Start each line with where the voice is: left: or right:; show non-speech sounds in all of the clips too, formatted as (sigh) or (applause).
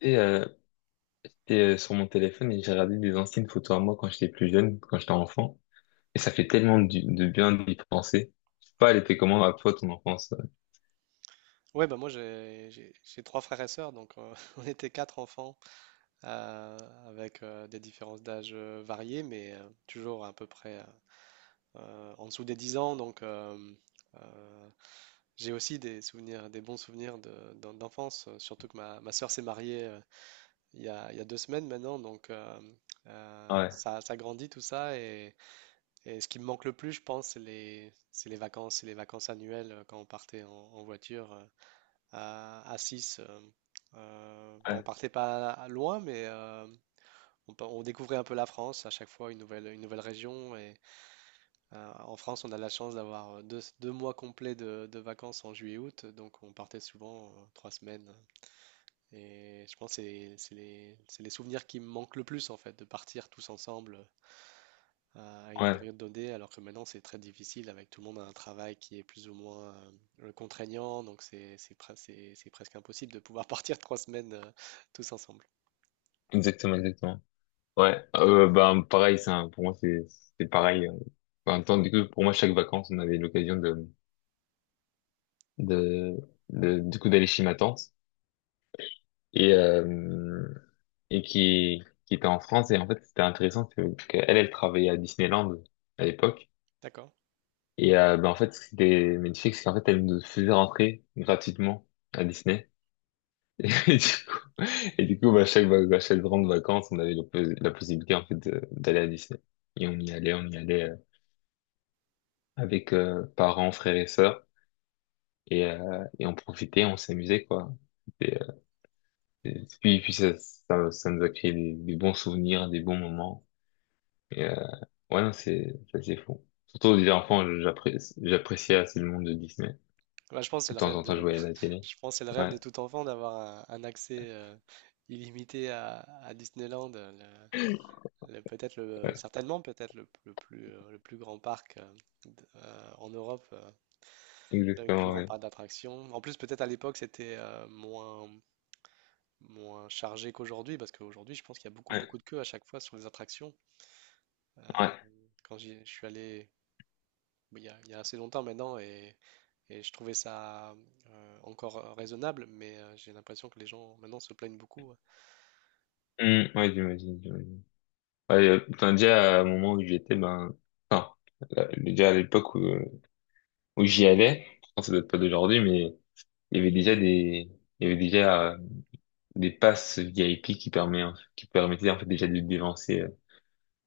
left: Et euh, j'étais sur mon téléphone et j'ai regardé des anciennes photos à moi quand j'étais plus jeune, quand j'étais enfant. Et ça fait tellement de bien d'y penser. Je sais pas, elle était comment à toi, ton enfance?
right: Ouais, bah moi j'ai trois frères et sœurs, donc (laughs) on était quatre enfants euh, avec des différences d'âge variées, mais toujours à peu près en dessous des 10 ans. Donc euh, j'ai aussi des souvenirs, des bons souvenirs d'enfance, surtout que ma sœur s'est mariée il y a 2 semaines maintenant, donc
left: Ouais,
right: ça, ça grandit tout ça. Et ce qui me manque le plus, je pense, c'est les vacances annuelles quand on partait en voiture, à 6. Bon, on
left: ouais,
right: partait pas loin, mais on découvrait un peu la France, à chaque fois une nouvelle région. Et en France, on a la chance d'avoir deux mois complets de vacances en juillet-août, donc on partait souvent 3 semaines. Et je pense que c'est les souvenirs qui me manquent le plus, en fait, de partir tous ensemble à une
left: ouais,
right: période donnée, alors que maintenant c'est très difficile avec tout le monde a un travail qui est plus ou moins contraignant, donc c'est presque impossible de pouvoir (laughs) partir 3 semaines tous ensemble.
left: exactement, exactement. Ouais, bah, pareil, pour moi, c'est pareil. Enfin, en même temps, du coup, pour moi, chaque vacances, on avait l'occasion de, du coup, d'aller chez ma tante et, euh, et qui était en France. Et en fait, c'était intéressant que, qu'elle, elle travaillait à Disneyland à l'époque.
right: D'accord.
left: Et ben, en fait, ce qui était magnifique, c'est qu'en fait, elle nous faisait rentrer gratuitement à Disney. (laughs) Et du coup, et du coup, bah, à chaque grande vacances, on avait la possibilité en fait d'aller à Disney. Et on y allait avec parents, frères et sœurs. Et on profitait, on s'amusait, quoi. Et, euh, et puis, ça, ça, ça nous a créé des bons souvenirs, des bons moments. Et euh, ouais, non, c'est ça, c'est fou. Surtout déjà enfant, j'appréciais assez le monde de Disney.
right: Bah, je pense que c'est
left: Que de
right: le
left: temps
right: rêve
left: en temps, je
right: de,
left: voyais à la
right: (laughs)
left: télé.
right: je pense que c'est le rêve
left: Ouais.
right: de tout enfant d'avoir un accès illimité à Disneyland, peut-être le, certainement peut-être le plus le plus grand parc en Europe, le plus
left: Exactement,
right: grand
left: ouais.
right: parc d'attractions. En plus, peut-être à l'époque c'était moins chargé qu'aujourd'hui, parce qu'aujourd'hui, je pense qu'il y a beaucoup,
left: Ouais,
right: beaucoup de queues à chaque fois sur les attractions. Euh,
left: ouais.
right: quand je suis allé bah, il y a assez longtemps maintenant, et je trouvais ça encore raisonnable, mais j'ai l'impression que les gens maintenant se plaignent beaucoup. Ouais.
left: Ouais, j'imagine, j'imagine. Ouais, putain, déjà, à un moment où j'étais, ben, enfin, là, déjà à l'époque où, où j'y allais, enfin, ça date pas d'aujourd'hui, mais il y avait déjà des, il y avait déjà des passes VIP qui permettaient, en fait, déjà de dévancer euh,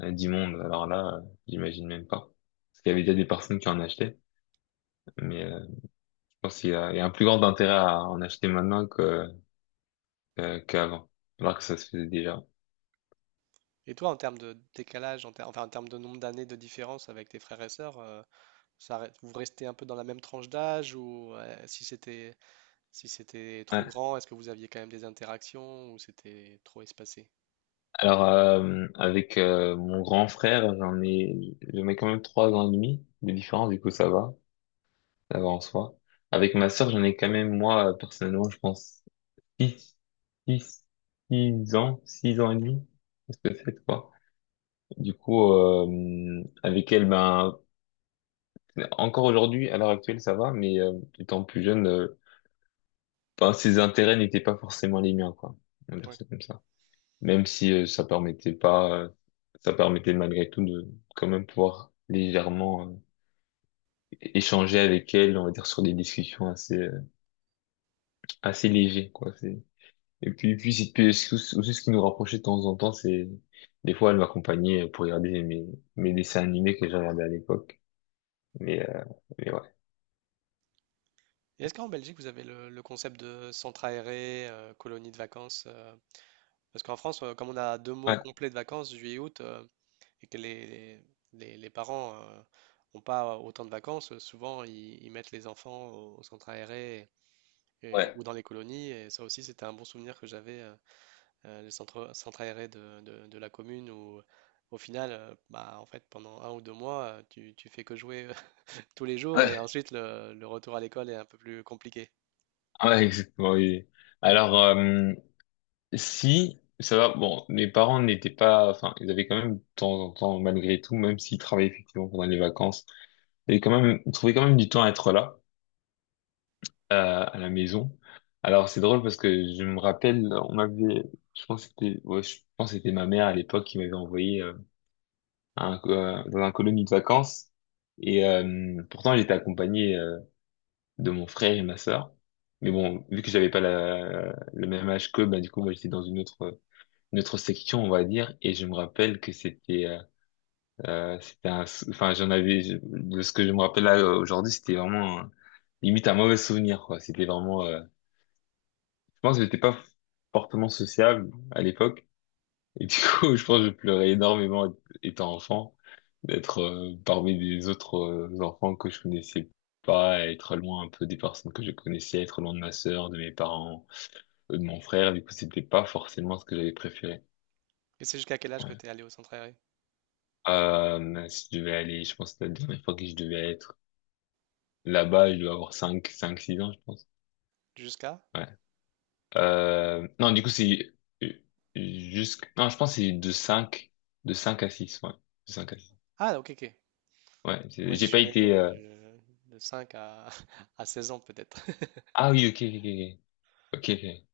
left: euh, du monde. Alors là, j'imagine même pas. Parce qu'il y avait déjà des personnes qui en achetaient, mais je pense qu'il y a, il y a un plus grand intérêt à en acheter maintenant que, qu'avant. Alors que ça se faisait déjà.
right: Et toi, en termes de décalage, enfin en termes de nombre d'années de différence avec tes frères et sœurs, vous restez un peu dans la même tranche d'âge, ou si c'était trop
left: Ouais.
right: grand, est-ce que vous aviez quand même des interactions, ou c'était trop espacé?
left: Alors, avec mon grand frère, j'en ai quand même trois ans et demi de différence, du coup ça va en soi. Avec ma sœur, j'en ai quand même, moi, personnellement, je pense, six, six, six ans et demi, parce que c'est quoi. Du coup, avec elle, ben, encore aujourd'hui, à l'heure actuelle, ça va, mais étant plus jeune, ben, ses intérêts n'étaient pas forcément les miens, quoi. On va dire ça comme ça. Même si ça permettait pas, ça permettait malgré tout de quand même pouvoir légèrement échanger avec elle, on va dire sur des discussions assez assez légères quoi. C'est... Et puis aussi ce qui nous rapprochait de temps en temps, c'est des fois elle m'accompagnait pour regarder mes dessins animés que j'ai regardés à l'époque. Mais euh, mais ouais
right: Et est-ce qu'en Belgique, vous avez le concept de centre aéré, colonie de vacances? Parce qu'en France, comme on a 2 mois
left: ouais.
right: complets de vacances, juillet, août, et que les parents n'ont pas autant de vacances, souvent ils mettent les enfants au centre aéré
left: Ouais,
right: ou dans les colonies. Et ça aussi, c'était un bon souvenir que j'avais, le centre aéré de la commune où. Au final, bah, en fait, pendant 1 ou 2 mois, tu fais que jouer (laughs) tous les jours et
left: ouais,
right: ensuite le retour à l'école est un peu plus compliqué.
left: ouais, exactement. Oui. Alors si, ça va, bon, mes parents n'étaient pas, enfin, ils avaient quand même de temps en temps, malgré tout, même s'ils travaillaient effectivement pendant les vacances, ils avaient quand même, ils trouvaient quand même du temps à être là, à la maison. Alors, c'est drôle parce que je me rappelle, on m'avait, je pense que c'était, ouais, je pense que c'était ma mère à l'époque qui m'avait envoyé, à un, dans un colonie de vacances. Pourtant, j'étais accompagné, de mon frère et ma sœur. Mais bon, vu que j'avais pas la, le même âge qu'eux, bah, du coup, moi, j'étais dans une autre, notre section, on va dire, et je me rappelle que c'était, c'était un, enfin, j'en avais, de ce que je me rappelle là aujourd'hui, c'était vraiment limite un mauvais souvenir, quoi. C'était vraiment, je pense que j'étais pas fortement sociable à l'époque, et du (laughs) coup, je pense que je pleurais énormément étant enfant, d'être parmi des autres enfants que je connaissais pas, être loin un peu des personnes que je connaissais, être loin de ma sœur, de mes parents, de mon frère, du coup, c'était pas forcément ce que j'avais préféré.
right: Et c'est jusqu'à quel âge que
left: Ouais.
right: tu es allé au centre aéré?
left: Mince, je devais aller, je pense, que la dernière fois que je devais être là-bas, je dois avoir 5 5 6 ans, je pense.
right: Jusqu'à?
left: Ouais. Non, du coup, c'est euh, jusqu', non, je pense que c'est de 5 à 6 ouais. De 5 à six.
right: Ah, ok, ok.
left: Ouais,
right: Moi, j'y
left: j'ai pas
right: suis allé
left: été,
right: de, de 5 (laughs) à 16 ans, peut-être. (laughs)
left: ah oui, ok, ok, ok, ok. Ok.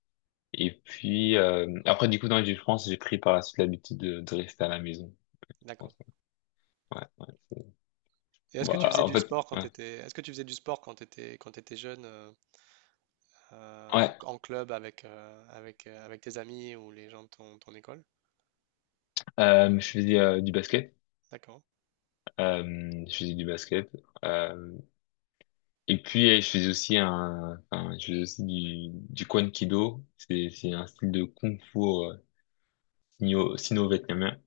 left: Et puis, après, du coup, dans les France, j'ai pris par la suite l'habitude de rester à la maison. Je pense.
right: D'accord.
left: Ouais, ouais,
right: Et est-ce que tu
left: bah,
right: faisais
left: en
right: du
left: fait,
right: sport quand tu
left: ouais.
right: étais, est-ce que tu faisais du sport quand tu jeune, en,
left: Ouais,
right: en club avec tes amis ou les gens de ton école?
left: je faisais du basket.
right: D'accord.
left: Euh, je faisais du basket. Euh, Et puis, je faisais aussi un, enfin, je faisais aussi du Kwan Kido. C'est un style de kung fu sino-vietnamien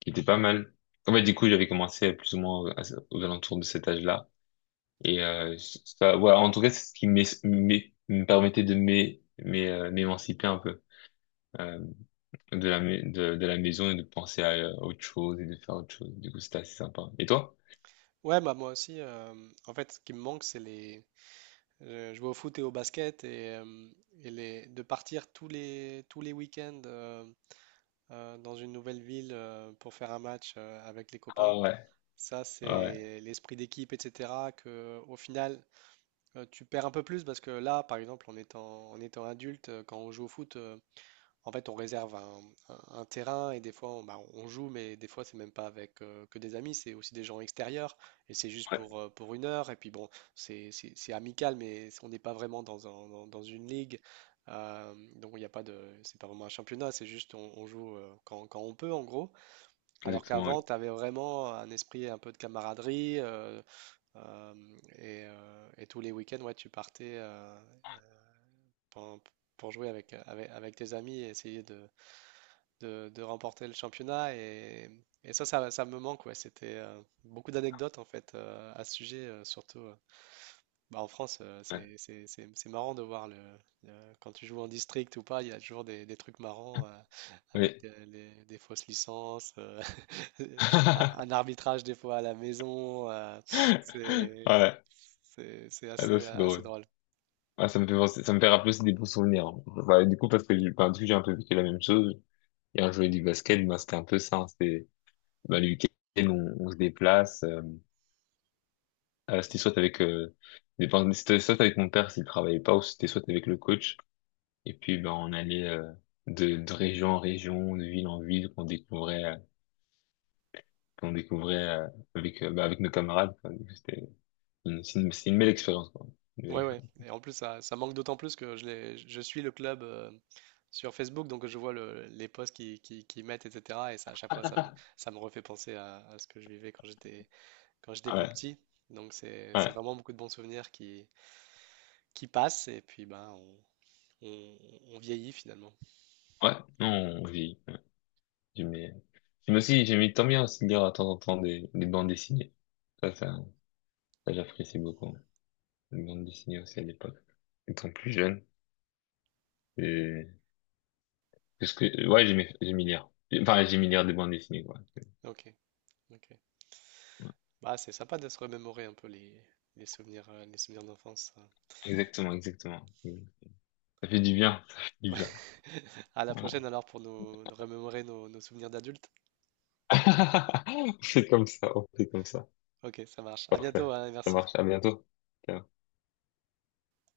left: qui était pas mal. En fait, du coup, j'avais commencé plus ou moins aux alentours de cet âge-là. Et ça, ouais, en tout cas, c'est ce qui me permettait de m'émanciper un peu euh, de la, de la maison et de penser à autre chose et de faire autre chose. Du coup, c'était assez sympa. Et toi?
right: Ouais, bah moi aussi, en fait, ce qui me manque, c'est les. Je vais au foot et au basket de partir tous les week-ends dans une nouvelle ville pour faire un match avec les copains.
left: Ah ouais,
right: Ça,
left: ouais,
right: c'est l'esprit d'équipe, etc. Que, au final, tu perds un peu plus parce que là, par exemple, en étant adulte, quand on joue au foot, en fait, on réserve un terrain et des fois, bah, on joue, mais des fois, c'est même pas avec que des amis, c'est aussi des gens extérieurs et c'est juste pour,
left: ouais,
right: euh, pour une heure. Et puis bon, c'est amical, mais on n'est pas vraiment dans une ligue. Donc, il n'y a pas de, c'est pas vraiment un championnat, c'est juste on joue quand on peut, en gros. Alors
left: exactement, ouais.
right: qu'avant, tu avais vraiment un esprit un peu de camaraderie euh, et tous les week-ends, ouais, tu partais pour, pour jouer avec tes amis et essayer de remporter le championnat. Et ça, ça, ça me manque, ouais. C'était beaucoup d'anecdotes en fait à ce sujet, surtout. Bah, en France,
left: Ouais.
right: c'est marrant de voir le- quand tu joues en district ou pas, il y a toujours des trucs marrants
left: Oui.
right: avec des fausses licences, (laughs) un
left: (laughs)
right: arbitrage des fois à la maison. C'est
left: Ouais.
right: c'est
left: Ah non,
right: assez,
left: c'est
right: assez
left: drôle.
right: drôle.
left: Ah, ça me fait ça me fait rappeler aussi des bons souvenirs, hein. Enfin, du coup, parce que, enfin, du coup, j'ai un peu vécu la même chose. Et un jouer du basket, ben, c'était un peu ça, hein. C'était, ben, le week-end, on se déplace. C'était soit avec, enfin, c'était soit avec mon père s'il travaillait pas, ou c'était soit avec le coach. Et puis, ben, on allait, de région en région, de ville en ville, qu'on découvrait, avec, ben, avec nos camarades, quoi. Du coup, c'était c'est une belle expérience, quoi. Une belle
right: Ouais, ouais.
left: expérience.
right: Et en plus, ça manque d'autant plus que je suis le club sur Facebook, donc je vois les posts qu'ils mettent, etc. Et ça, à chaque fois, ça me refait penser à ce que je vivais quand j'étais
left: Ah ouais,
right: plus petit. Donc c'est
left: ouais,
right: vraiment beaucoup de bons souvenirs qui passent et puis ben on, on vieillit finalement.
left: ouais. Non, on vit. J'aimais j'aimais tant bien aussi lire à temps en temps des bandes dessinées. Ça, ça, ça, j'apprécie beaucoup. Les bandes dessinées aussi à l'époque. Étant plus jeune. Et... Parce que, ouais, j'aimais, j'aimais lire. Enfin, j'aimais lire des bandes dessinées, quoi.
right: Ok, ok. Bah c'est sympa de se remémorer un peu les souvenirs d'enfance, hein.
left: Exactement, exactement. Ça fait du bien, ça fait du
right: Ouais.
left: bien.
right: (laughs) À la
left: Voilà.
right: prochaine alors pour nous, nous remémorer nos souvenirs d'adultes.
left: (laughs) On fait comme ça, on fait comme ça.
right: Ok, ça marche. À
left: Parfait.
right: bientôt, hein, et
left: Ça
right: merci.
left: marche. À bientôt. Ciao.